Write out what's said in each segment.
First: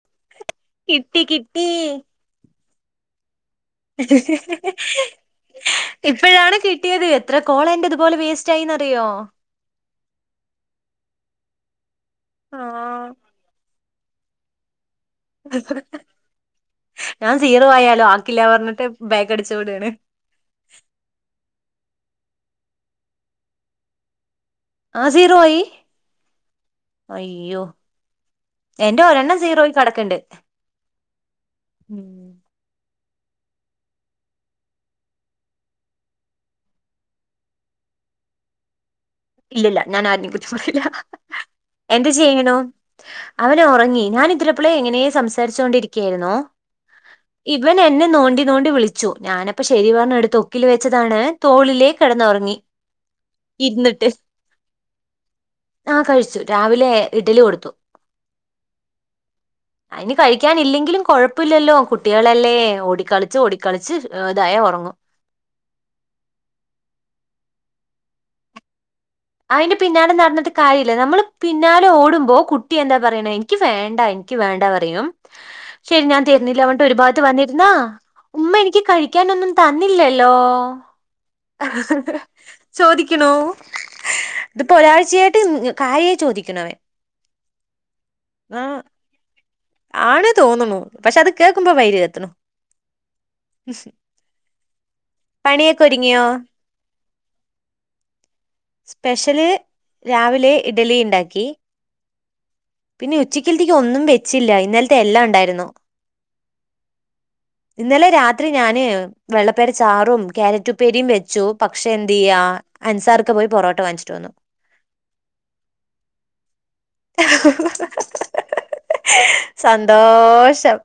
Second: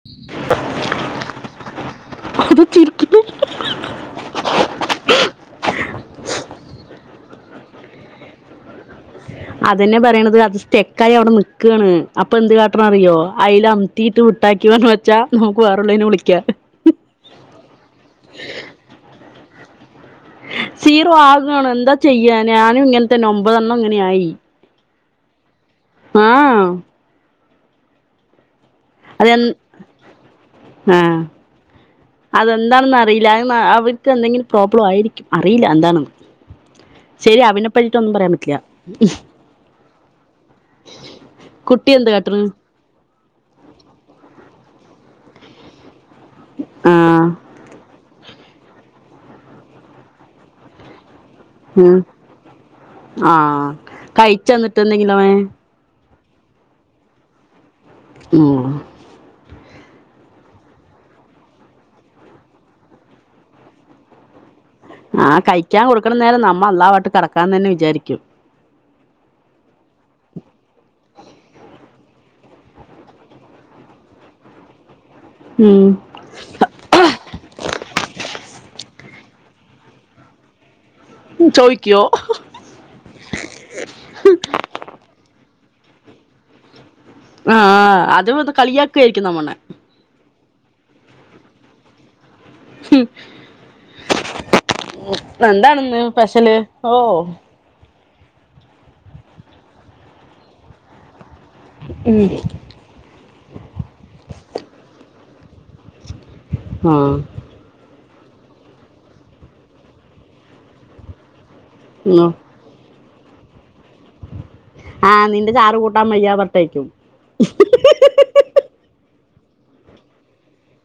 [inaudible] Tea [unintelligible] ഇപ്പഴാണ് കി ട്ട്യേത് എത്ര കോളെന്റെതു പോലെ വേസ്റ്റായിന്നറിയോ അതെന്നെ പറയണത് അത് സ്റ്റെക്കായി അവിടെ നിക്കാണ് അപ്പൊ എന്ത് ആ കാട്ടണം അറിയോ അയ്ല [unintelligible] ഞാൻ സീറോ ആയാലോ ആക്കില്ലാ പറഞ്ഞിട്ട് ബേക്കടിച്ച് വിടാണ് സീറോ ആകാണ് എന്താ ചെയ്യാ ഞാനും ഇങ്ങൻത്തെന്നെ ഒമ്പതെണ്ണം ഇങ്ങനെയായി ആ സീറോ ആയി ആ അയ്യോ എന്റെ അതെ ഒരെണ്ണം സീറോയി കെടക്ക്ണ്ട് അതെന്താണെന്നറിയില്ല അവർക്ക് എന്തെങ്കിലും പ്രോബ്ലം ആയിരിക്കും അറിയില്ല എന്താണെന്ന് ശെരി അവനെപ്പറ്റിട്ടൊന്നും പറയാൻ പറ്റില്ല ഇല്ലല്ല ഞാൻ ആരേം കുറിച്ച് പറീല കുട്ടി എന്ത് കാട്ടണ് ചെയ്യണു അവനൊറങ്ങി ഞാനിത്ര പിളേ ഇങ്ങനേ സംസാരിച്ചോണ്ടിരിക്കേരുന്നോ ആഹ് ഇവൻ എന്നേ നോണ്ടി ഞ്ഞോണ്ടി വിളിച്ചു ഞാനപ്പശരി പറഞ്ഞ് എടുത്ത് ഒക്കില് വെച്ചതാണ് തോളിലേ ഉം കിടന്നുറങ്ങി ഇരുന്നിട്ട് ചെന്നിട്ട് എന്തെങ്കിലോ വേ ആ കഴിച്ചു രാവിലെ ഇഡലി കൊടുത്തു ഉം അയിന് കഴിക്കൻ ഇല്ലെങ്കിലും കൊഴപ്പില്ലല്ലോ കുട്ടികളല്ലേ ഓടിക്കളിച്ച് ഓടിക്കളിച്ച് ഇതായെ ഒറങ്ങു ആ കഴിക്കാൻ കൊടുക്കണ നേരം നമ്മ അള്ളാവാട്ട് കെടക്കാന്നന്നെ വിചാരിക്കും അതിന്റെ പിന്നാലെ നടന്നിട്ട് കാര്യമില്ല നമ്മൾ പിന്നാലെ ഓടുമ്പോ കുട്ടി എന്താ പറയണേ എനിക്ക് ഭേണ്ട എനിക്ക് വേണ്ടാ പറയും ഉം ശരി ഞാൻ തെരുന്നില്ല പൺട്ട് ഒരുപാത്ത് വന്നിരുന്നാ ഉമ്മ എനിക്ക് കഴി ക്കാനൊന്നും തന്നില്ലല്ലോ ചോയ്ക്കോ ചോദിക്കണോ ഇതിപ്പോ ഒരാഴ്ചയായിട്ട് കായേ ചോദിക്കണവേ ആ അത് ഇത് കളിയാക്കയായിരിക്കും നമ്മണ്ണെ ആണ് തോന്നുമോ പക്ഷെ അത് കേൾക്കുമ്പം വൈര് കത്തണ് ഉം പണിയൊക്കെ എന്താണന്ന് ഒരുങ്ങിയോ പെഷല് ഓ സ്പെഷ്യല് രാവിലെ ഇഡ്ലി ഇണ്ടാക്കി ഉം പിന്നെ ഉച്ചക്കിൽത്തേക്ക് ഒന്നും വെച്ചില്ല ഇന്നലത്തെ എല്ലാം ഉണ്ടായിരുന്നു ആ ഇന്നലെ രാത്രി ഞാന് വെള്ളപ്പേര ചാറും ക്യാരറ്റുപ്പേരിയും വെച്ചു പക്ഷെ ഉം എന്തെയ്യാ അൻസാർ ഒക്കെ പോയി പൊറോട്ട വാങ്ങിച്ചിട്ട് വന്നു ആ നിന്റെ ചാറ് കൂട്ടാൻ വയ്യാ പർത്തേക്കും സന്തോഷം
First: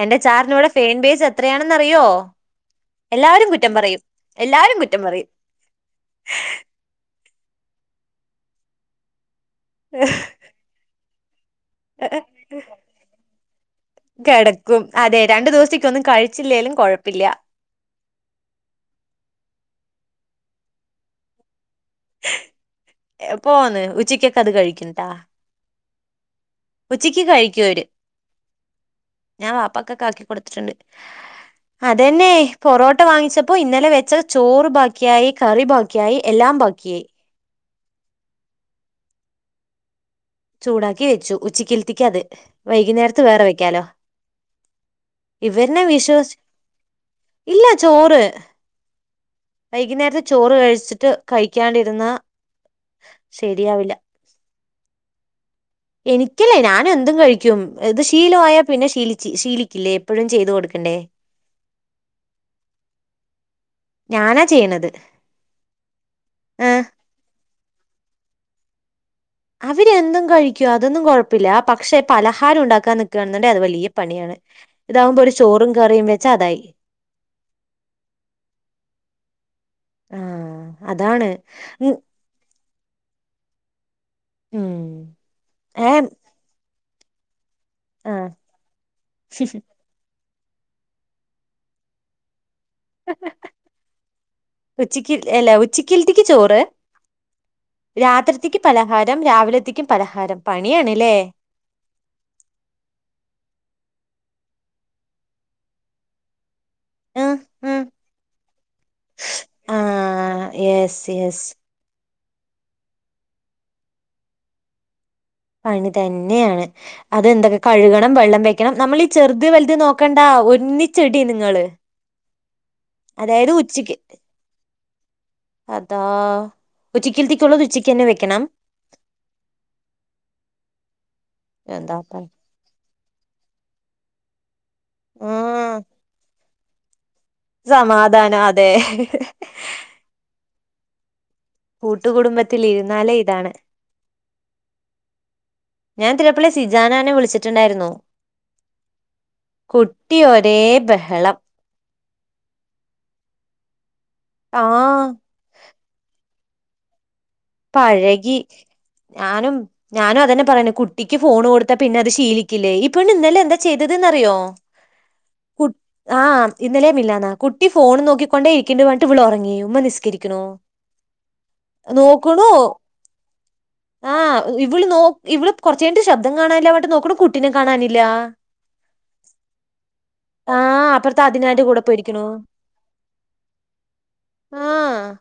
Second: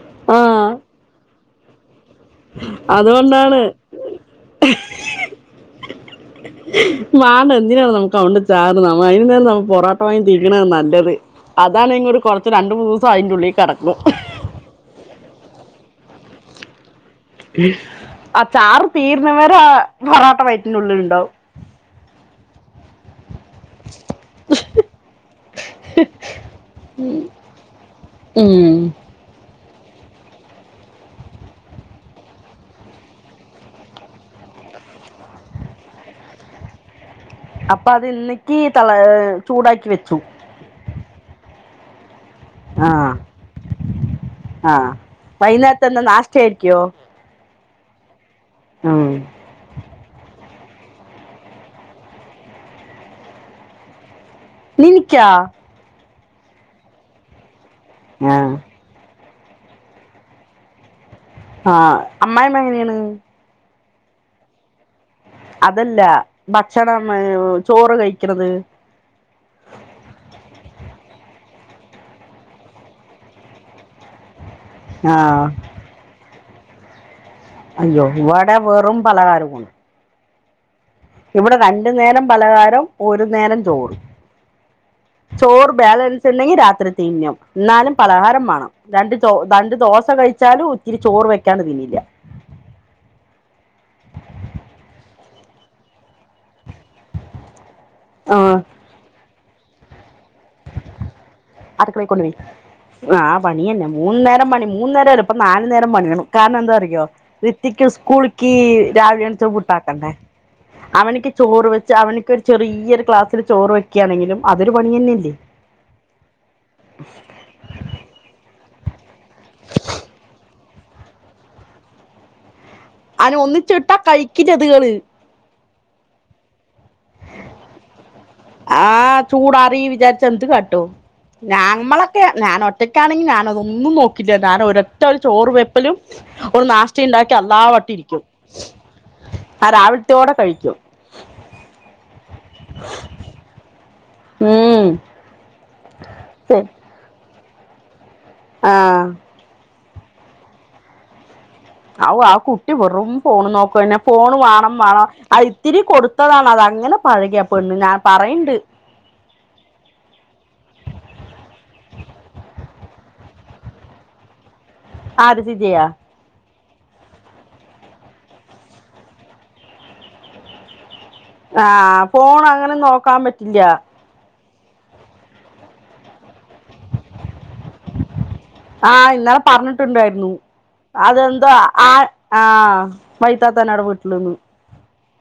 എന്റെ ആ ചാറിനോട് ഫേൻ ബേജ് എത്രയാണെന്നറിയോ എല്ലാവരും അതുകൊണ്ടാണ് കുറ്റം പറയും എല്ലാരും കുറ്റം പറയും വാ എന്തിനാണ് നമുക്ക് അതോണ്ട് ചാറ് നന്നായിരിന്നേൽ നമ്മക്ക് പൊറട്ട വാങ്ങി തീരിണേ നല്ലത് അതാണ് ഇങ്ങളോട് കൊറച്ച് രണ്ട് മൂന്നോസം അയിൻ്റുള്ളിൽ കെടക്കും വെച്ചിലേലും കൊഴ് ആ ചാറ് തീരുന്നവരാ ആ പൊറാട്ട വയറ്റിനുള്ളിൽ ഇണ്ടാവും എപ്പോവന്ന് ഉച്ചയ്ക്കക്ക അത് കഴിക്കും ട്ടാ ഉച്ചക്ക് കഴിക്കു അവര് ഉം ഞാൻ വാപ്പക്കക്ക ആക്കി കൊടുത്തിട്ടുണ്ട് അതന്നെ പൊറോട്ട വാങ്ങിച്ചപ്പോ ഇന്നലെ വെച്ച ചോറ് ബാക്കിയായി കറി ബാക്കിയായി എല്ലാം ബാക്കിയായി അപ്പൊ അത് ഇന്നക്കി തെള ചൂടാക്കി വെച്ചു ചൂടാക്കി വെച്ചു ഉച്ചക്കിൽത്തിക്ക് അത് ആഹ് വൈകുന്നേരത്ത് വേറെ വെക്കാലോ ആഹ് ഇവരന്നാ വൈകുന്നേരത്തെ എന്താ വിശ്വസി നാഷ്ടയായിരിക്കോ ഇല്ലാ ചോറ് ഉം വൈകുന്നേരത്തെ ചോറ് കഴി വച്ചിട്ട് കഴിക്കാണ്ടിരുന്ന ശരിയാവില്ല നിനിക്കാ എനിക്കല്ലേ ഞാനെന്തും കഴിക്കും ഇത് ആഹ് ശീലമായ പിന്നെ ശീലിക്കും ശീലിക്കില്ലേ എപ്പോഴും ചെയ്തു കൊടുക്കണ്ടേ ആഹ അമ്മായ അമ്മ എങ്ങനെയാണ് ഞാനാ ചെയ്യണത് അതല്ല ഏഹ് ഭക്ഷണം ചോറ് കഴിക്കണത് അവരെന്തും കഴിക്കുംഅതൊന്നും കുഴപ്പില്ല പക്ഷെ പലഹാരം ഉണ്ടാക്കാൻ നിക്കാണെന്നുണ്ടേ അത് വലിയ പണിയാണ് പണിയാണ് ഇതാകുമ്പോ ഒരു ആഹ് ചോറും കറിയും വെച്ചാ അതായി അയ്യോ ഇവിടെ വെറും പലകാരമാണ് ആഹ് അതാണ് ഇവിടെ രണ്ടു ഉം നേരം പലകാരം ഒരു നേരം ചോറും ഉം ചോറ് ഏഹ് ബാലൻസ് ഉണ്ടെങ്കി രാത്രി തിന്നും എന്നാലും ആഹ് പലഹാരം വേണം രണ്ട രണ്ട് ദോശ കഴിച്ച് വച്ചാലും ഒത്തിരി ചോറ് വെക്കാണ്ട് തിന്നില്ല ഉച്ചക്ക് അല്ല ഉച്ചക്കത്തേൽക്ക് ചോറ് ആഹ് രാത്രിയത്തേക്ക് പലഹാരം രാവിലത്തേക്കും പലഹാരം പണിയാണല്ലേ അടക്കളേ കൊണ്ടു വൈ ആഹ് പണിയന്നെ മൂന്ന്നേരം പണി മൂന്ന നേരമല്ല ഇപ്പൊ നാലുനേരം പണി വേണം കാരണം എന്താ ട്ടോ ആഹ് ആഹ് ഋത്തിക്ക് സ്കൂൾക്ക് രാവില എണീച്ച ഫുഡാക്കണ്ടെ ആഹ് യെസ് അവനിക്ക് യെസ് ചോറ് വെച്ച് അവനക്ക് ഒരു ചെറിയൊരു ക്ലാസ്സില് ചോറ് വെക്കുയാണെങ്കിലും അതൊരു പണി തന്നെയല്ലേ പണി തന്നെയാണ് അതെന്തറിയോ കഴുകണം വെള്ളം ണം നമ്മൾ ഈ ചെറുത് വലുത് നോക്കണ്ട ഒന്നിച്ചെടി നിങ്ങള് അതിന് അതായത് ഉച്ചക്ക് ഒന്നിച്ചിട്ടാ കഴിക്കില്ലത്ങ്ങള് അതാ ഉച്ചക്ക്ൽത്തേക്കുള്ളത് ഉച്ചക്ക് തന്നെ വെക്ക ആഹ ചൂടാറി വിചാരിച്ച എന്ത് കാട്ടും എന്താ ഞാമ്മളൊക്കെ ഞാൻ ഒറ്റക്ക് ഞാനെറ്റക്കാണെങ്കിൽ ഞാനതൊന്നും നോക്കിട്ടില്ല ഞാൻ ഒരറ്റ ഒരു ചോറ് ആഹ് വെപ്പലും നാം ഉണ്ടാക്കി അളളാ വട്ടിരിക്കും സമാധാനം അതെ ആ രാവിലത്തോടെ കഴിക്കും കൂട്ടുകുടുംബത്തിൽ ഇരുന്നാലേ ഇതാണ് ഉം ഞാൻ തിരപ്പളി സിജാന എന്നെ വിളിച്ചിട്ടുണ്ടായിരുന്നു ആഹ കുട്ടി ഒരേ ബഹളം ആ കുട്ടി വെറും ഫോൺ നോക്കന്നെ ഫോൺ ആ വേണം വേണം അത് ഇത്തിരി കൊടുത്തതാണ് താങ്ങന പ്പന്ന് ഞാൻ പഴകി പറയണ്ട് ഞാനും ഞാനും അതന്നെ പറയെ കുട്ടിക്ക് ഫോൺ കൊടുത്താ പിന്നെ അത് ശീലിക്കില്ലേ ഇപ്പൊ ഇന്നലെ എന്താ ചെയ്തതന്നറിയോ ആര് സിജയാ ഇന്നലെയ മിനി ഞാന്നാ കുട്ടി ഫോണ് നോക്കിയിരിക്ക്ണ്ട പറഞ്ഞ് ഇവള് ഉറങ്ങി ഉമ്മ നിസ്കരിക്കുന്നു ആഹ് ഫോൺ അങ്ങനെ നോക്കാൻ പറ്റില്ല ആ ഇവള് നോ ഇവള് കുറച്ച കഴിഞ്ഞിട്ട് ശബ്ദം കാണാനില്ല പറഞ്ഞിട്ട് നോക്കുണു കുട്ടിനെ കാണാനില്ല ആഹ് ഇന്നലെ പറഞ്ഞിട്ടുണ്ടായിരുന്നു ആ അത അപ്പുറത്തെ എന്തോ അതിനാന്റെ കൂടെ ആ പോയിരിക്കണു ആഹ് വൈത്താത്ത വീട്ടില് ന് ആ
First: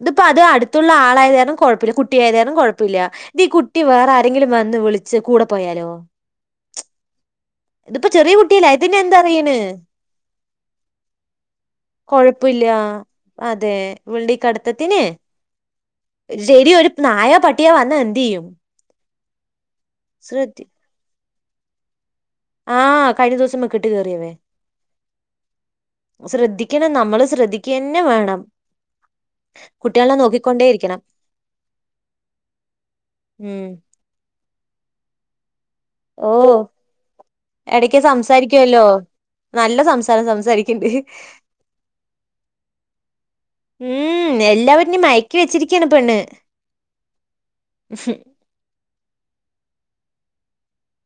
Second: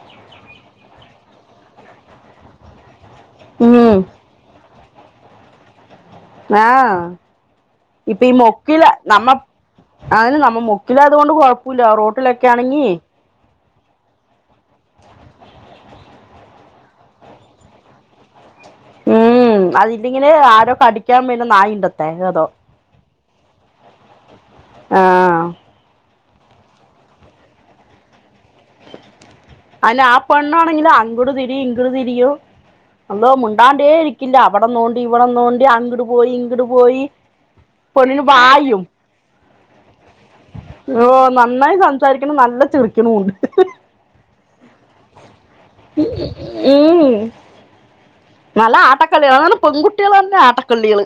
ഇതിപ്പോ അത് അടുത്തുള്ള ആളായതു കാരണംകുഴപ്പില്ല ഇത് ഈ കുട്ടി ഉം വേറെ ആരെങ്കിലും വന്ന ന്ന് വിളിച്ച് കൂടെ പോയാലോ ആഹ ഇതിപ്പോ ഇപ്പൊ ഈ ചെറിയ കുട്ടിയല്ലേ മൊക്കില അതിന് എന്താ നമ്മ അറിയണ് അതിന് നമ്മ മുക്കില അതുകൊണ്ട് കൊഴപ്പില്ല റോട്ടിലൊക്കെ കൊഴപ്പില്ല ആണെങ്കി അതെ ഇവളെ ഇക്കടുത്തത്തിനെ ശരി ഒരു നായ പട്ടിയാ വന്നാ എന്ത് ചെയ്യും ഉം അതില്ലെങ്ങനെ ശ്രദ്ധി ആരോ കടിക്കാൻ വല നായ ഉണ്ടത്തെെ ഏതോ ആഹ് കഴിഞ്ഞ ദിവസംൊക്കെട്ട് കയറിയവേ ആഹ ശ്രദ്ധിക്കണം നമ്മള് ശ്രദ്ധിക്കന്നെ വേണം അെ കുട്ടികളെ ആ നോക്കിക്കൊണ്ടേ പെണ്ണാണെങ്കിലും ഇരിക്കണം അങ്ങോട്ട തിരി ഇങ്ങോട്ട തിരിയും അന്തോ ഉം മുിണ്ടാണ്ടേ ഇരിക്കില്ല അവിടെ തോണ്ടി ഇവിടെ തോണ്ടി അങ്ങിട്ട പോയി ഓ ഇങ്ങിട്ട പോയി ഇടക്ക് പൊണ്ണിന് വായും സംസാരിക്കുവല്ലോ നല്ല സം ഓ നന്നായി സംസാരിക്കണം നല്ല ചെളിക്കണുണ്ട് ഉം എല്ലാവരനും മയക്കി വെച്ചിരിക്കയാണ് പെണ്ണ് ഉം നല്ല ആട്ടക്കളികൾ അാണ് പെൺകുട്ടികൾ തന്നെ ആട്ടക്കള്ളികള്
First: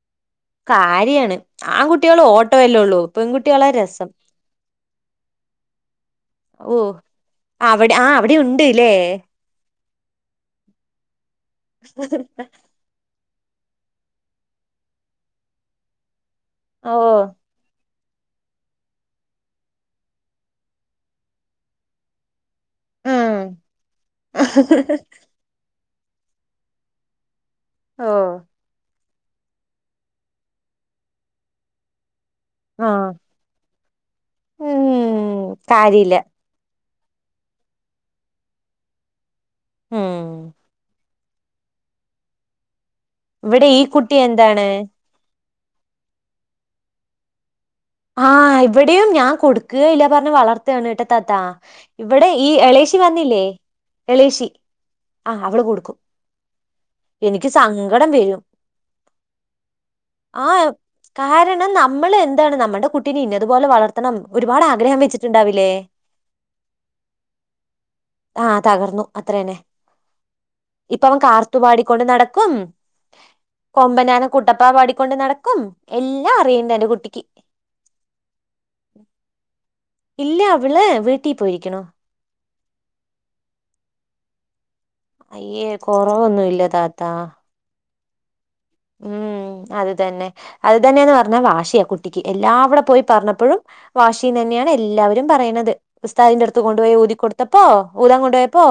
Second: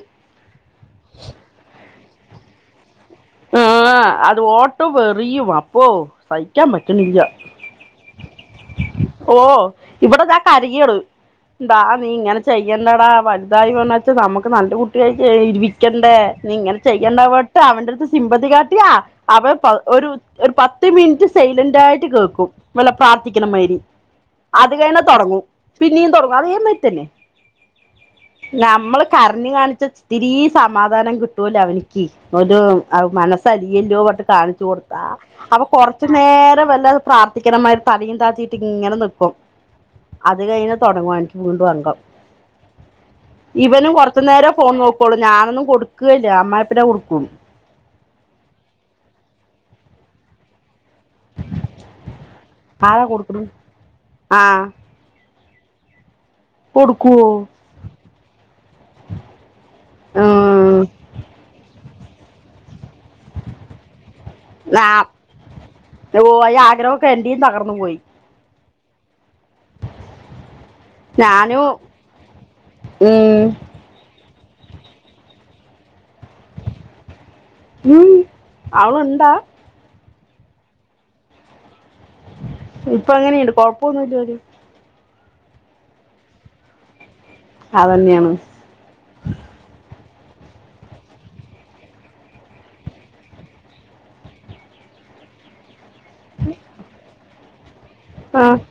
കാര്യാണ് ആൺകുട്ടികൾ ഓട്ടോയല്ലേ ഉള്ളൂ പെൺകുട്ടികളാ ആ രസം അത് ഓട്ടോ വറിയും അപ്പൊ സഹിക്കാൻ ഓ പറ്റണില്ല അവിടെ ആ അവിടെ ഉണ്ട്ല്ലേ ഇവിടെതാ കരികള്ു എന്താ നീ ഇങ്ങനെ ചെയ്യേണ്ടടാ വ [unintelligible] ഇങ്ങനെ ഓ ചെയ്യേണ്ടാവട്ടെ അവൻന്റെടുത്ത് സിമ്പതി കാട്ടിയാ അവ ഒരു ഒരു പത്ത് മിൻറ്റ് സൈലന്റായിട്ട് കേക്കും വല്ല ഉം പ്രാർത്ഥിക്കണമാരി അത് കയ്ഞ്ഞ തൊടങ്ങും പിന്നിം തൊടങ്ങും അതേ മാരിത്തെന്നെ ഓ നമ്മള് കരഞ് കാണിച്ച ഇത്തിരി സമാധാനം കിട്ടൂലോ അവനിക്ക് ആ അത് മനസ്സലിയല്ലോ പട്ട് കാണിച്ചു കൊടുത്താ ഉം അപ്പൊ കൊർച്ച് കാര്യല്ല നേരം വല്ല പ്രാർത്ഥിക്ക്ണമാരി തലേം താത്തിട്ട് ങ്ങനെ നിക്കും ഉം അത് കഴിഞ് തൊടങ്ങുവൻ വീണ്ടും അങ്കം ഇവിടെ ഈ ഇവനും കുട്ടി കൊർച്ച് നേരെ എന്താണ് ഫോൺ നോക്കൊള്ളൂ ഞാനൊന്നും കൊടുക്കേ ല്ല അമ്മായിപ്പന കൊടുക്കൂ ആ ഇവടിം ഞാൻ കൊടുക്കേല്ല പർഞ്ഞ് വളർ ത്താണ് ഇത്താത്താ ഇവിടെ ഈ എളേശി ആരാ കൊടുക്കണു വന്നില്ലേ ആ എളേശി ആ അവള് കൊടുക്കും കൊടുക്കുവോ എനിക്ക് സങ്കടം വരും ആഹ് ഉം കാരണം നമ്മള് എന്താണ് നമ്മ കുട്ടീനെ ഇന്നതുപോലെ വളർത്തണം ഒരുപാട് ആ ആഗ്രഹം വച്ചിട്ടുണ്ടാവില്ലേ ഓ ആഗ്രഹൊക്കെ എന്റെയും തകർന്ന് പോയി അത്ര തന്നെ ഇപ്പം അവൻ കാർത്തു ഞാനും പാടിക്കൊണ്ട് നടക്കും ഉം കൊമ്പനാന കുട്ടപ്പാ പാടിക്കൊണ്ട് നടക്കും എല്ലാം അറിയാം ഇന്ന് എന്റെ കുട്ടിക്ക് ഉം അവളുണ്ടാ ഇല്ല അവള് വീട്ടിൽ പോയിരിക്കണു ഇപ്പൊ എങ്ങനെയുണ്ട് കൊഴപ്പവൊന്നും ഇല്ല പോലും അയ്യേ കൊറവൊന്നും ഇല്ല താത്താ അതന്നെയാണ് ഉം അത് അത് തന്നെ അത് തന്നെയെന്ന് പറഞ്ഞാ വാശിയാ കുട്ടിക്ക് എല്ലാവിടെ പോയി പറഞ്ഞപ്പോഴും വാശിയെന്ന് തന്നെയാണ് എ എല്ലാവരും പറയണത് ഉസ്താദിന്റെ അടുത്ത് കൊണ്ടുപോയി ഊതിക്കൊടുത്തപ്പോ ഊതാൻ കൊണ്ടു ആ പോയപ്പോ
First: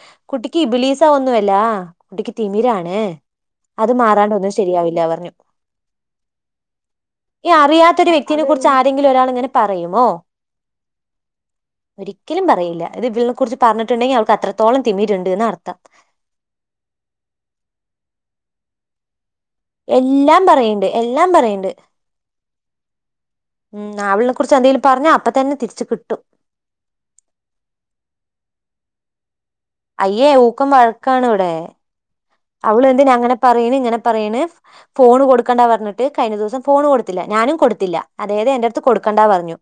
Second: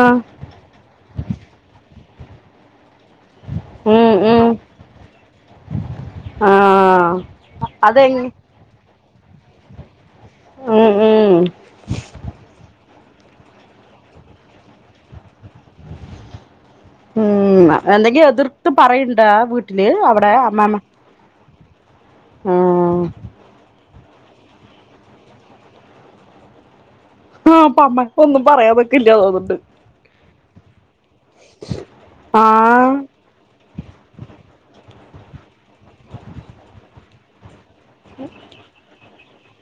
ആ കുട്ടിക്ക് ഇബിലീസ ഒന്നുമല്ലാ കുട്ടിക്ക് തിമിരാണ് അത് ഉം മാറാണ്ട് ഉം ഒന്നും ശരിയാവില്ല പറഞ്ഞു ആ ഈ അറിയാത്ത ഒരു അതെങ്ങ വ്യക്തിനെ കുറിച്ച് ആരെ ങ്കിലും ഒരാളിങ്ങനെ പറയുമോ ഉം ഉം ഒരിക്കലും പറയില്ല അത് ഇവിളിനെ കുറിച്ച് പറഞ്ഞിട്ടുണ്ടെങ്കിൽ അവൾക്ക് അത്രത്തോളം തിമിരുണ്ടെന്ന് അർത്ഥം ഉം എന്തെങ്കിലും എതിർത്ത് പറ യണ്ട വീട്ടില് അവിടെ എല്ലാം അമ്മാമ്മ പറയണ്ട് എല്ലാം പറയണ്ട് ആഹ് ആ അവളിനെ കുറിച്ച് എന്തെങ്കിലും പറഞ്ഞ അപ്പ തന്നെ തിരിച്ച് കിട്ടും ആഹ് അപ്പോ അമ്മ ഒന്നും പറയാൻ നിക്കില്ല തോന്നുണ്ട് അയ്യേ ഊക്കൻ വഴക്കാണവിടെ ആ അവള് എന്തിനാ അങ്ങനെ പറയ്ണ് ഇങ്ങനെ പറയ്ണ് ഫോണ് കൊടുക്കണ്ടാ പറഞ്ഞിട്ട് കഴിഞ്ഞ ദിവസം ഫോണ് കൊടുത്തില്ല ഞാനും കൊടുത്തില്ല അതായത് എന്റെടുത്ത് കൊടുക്കണ്ടാ പറഞ്ഞു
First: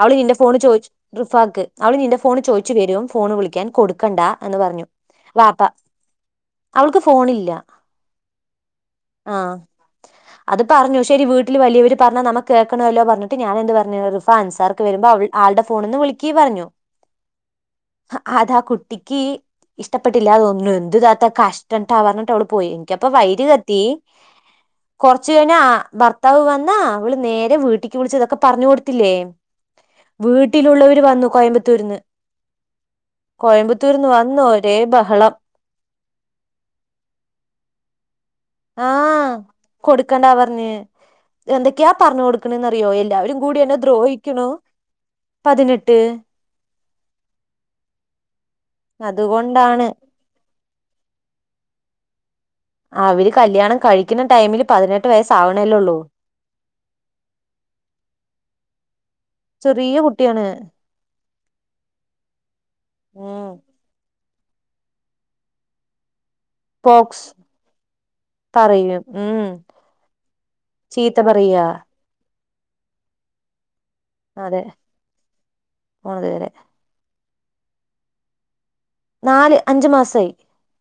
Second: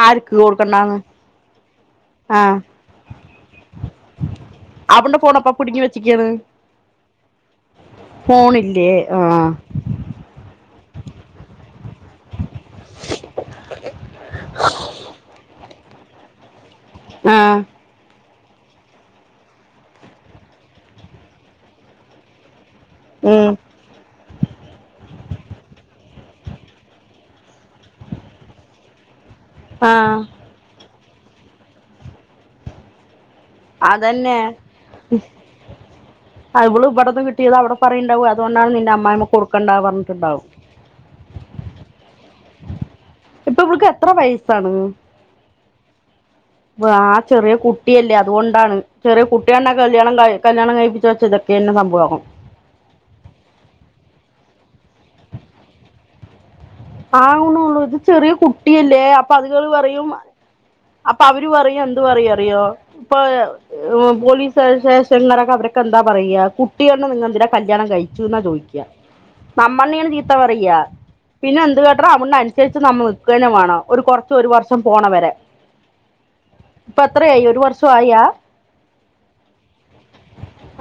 അവള് ആർക്ക് ഇന്റെ ഫോണ് ചോയിച്ച് കൊടുക്കണ്ടാന്ന് റിഫാക്ക് അവള് നിന്റെ ഫോണ് ആ ചോയിച്ച് വരും ഫോണ് വിളിക്കാൻ കൊടുക്കണ്ട എന്ന് പറഞ്ഞു ഫോണപ്പ പിടുങ്ങി വച്ചിക്കാണ് ഫോണില്ലാ ആ ആഹ് അത് പറഞ്ഞു ശരി വീട്ടില് വലിയവര് പറഞ്ഞാ നമ്മ കേക്കണല്ലോ പറഞ്ഞിട്ട് ഞാനെന്ത് പറഞ്ഞ് റിഫാൻ സാർക്ക് വരുമ്പോ അവൾ ആൾടെ ഫോണ്ന്ന് വിളിക്കീ പറഞ്ഞു. ആഹ് അതാ കുട്ടിക്ക് ഇഷ്ടപ്പെട്ടില്ല തോന്ന്ണു എന്ത് താത്ത കഷ്ടം ട്ടാ പറഞ്ഞിട്ട് അവള് പോയി എനി എനിക്കപ്പൊ വൈര് ഉം, കത്തി കൊർ ച്ച് കയിഞ്ഞാ ഭർത്താവ് വന്നാ അവള് നേരെ വീട്ടിക്ക് വിളിച്ച്തൊക്കെ പറഞ്ഞു കൊടുത്തില്ലേ ആ വീട്ടിലുള്ളവര് വന്നു കോയമ്പത്തൂര്ന്ന് കോയമ്പത്തൂര്ന്ന് അതന്നെ വന്നു ഒരേ ബഹളം അത് ഇവള് ഇവിടുന്ന് കിട്ടിയത് അവടെ പറയുണ്ടാവും അത് ആഹ കൊട്ക്കണ്ടാ പറഞ് എന്തൊക്യാ പറഞ് കൊട്ക്ക്‌ണ്ന്നറിയോ എല്ലാവരും കൂടി ഇപ്പൊ എന്നെ ഇവൾക്ക് എത്ര ദ്രോഹിക്കുണു വയസ്സാണ് പതിനെട്ട് വാ ചെറിയ കുട്ടിയല്ലേ അതുകൊണ്ടാണ് ചെറിയ കുട്ട്യെണെ അതുകൊണ്ടാണ് കല്യാണം കായ കല്യാണം കഴിപ്പിച് വെച്ചഇതൊക്കെ തന്നെ സംഭവം അവ്ര് കല്ല്യാണം കഴിക്കുന്ന ടൈമില് പതിനെട്ട് വയസ്സാവണെല്ലൊള്ളൂ ആവുണൊള്ളൂ ഇത് ചെറിയ കുട്ടിയല്ലേ അപ്പഅത്കള് ചെറിയ പറയും കുട്ടിയാണ് അ പ്പ അവര് പറയും എന്ത് പറയറിയോ ഇപ്പ ഉം പോലീസ് [unintelligible] സ്റ്റേഷനിലുള്ളോരൊക്കെ അവരൊക്കെന്താ പറയ്യാ കുട്ടിയേൾണെ പോക്സ് നിങ്ങെന്തിനാ കല്യാണം കഴിച്ചുന്നാ ചോയ്ക്യാ പറയും ഉം ന്നമ്മണ്ണേണ് ചീത്തപറയ്യാ ചീത്ത പറയാ പിന്നെന്ത് കാട്ടണം അവൾനെ അനുസരിച്ച് നമ്മൾ നിൽക്കന്നെ വേണം ഒരു കൊറച്ച് ഒരു അതെ വർഷം പോണവരെ പോണത് വരെ പ്പ എത്രയായി ഒരു വർഷൊആയാ നാല് അഞ്ച്മാസായി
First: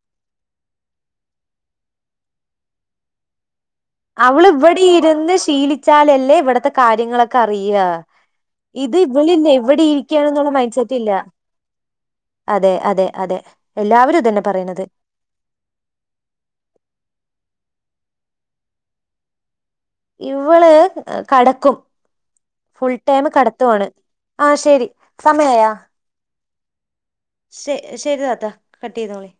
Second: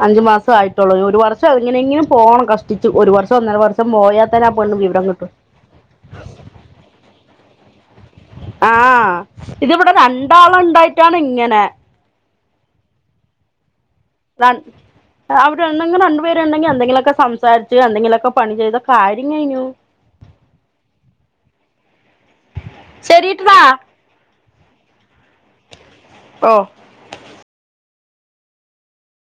അഞ്ച് മാസ ആയിട്ടുള്ളൂ ഒരു വർഷം എങ്ങനെങ്കിലും പോണം കഷ്ട്ടിച്ച് ഒരു വർഷം ഒന്നര വർഷം പോയാൽ തന്നെ അവ്ള് ആ പെണ്ണ് ഇവിടെ വിവരം കിട്ടും ഇരുന്ന് ശീലിച്ചാലല്ലേ ഇവടത്തെ കാര്യങ്ങളൊക്കെ അറിയ ആ ഇത് ഇവ്ളില്ലേ ഇവിടെ ഇതിവിടെ ഇരിക്കണന്നുള്ള മൈൻ സെറ്റ് ഇല്ല രണ്ടാളുണ്ടായിട്ടാണ് ഇങ്ങനെ അതെ അതെ അതെ എല്ലാവരും ഇതന്നെ നട് പറയണത് അവ്ടെണ്ടെങ്കി രണ്ടു പേര്ണ്ടെങ്കി എന്തെങ്കിലൊക്കെ സംസാരി ച്ച് എന്തെങ്കിലൊക്കെ പണി ചെയ്ത കാര്യം കയ്ഞ്ഞു ഇവള് കടക്കും ഫുൾടൈം ശരിട്ടാ കടത്തോണ് ആഹ ശരി സമയായാ ഓഹ് ശേ ശരിതാത്താ കട്ടെയ്തോളി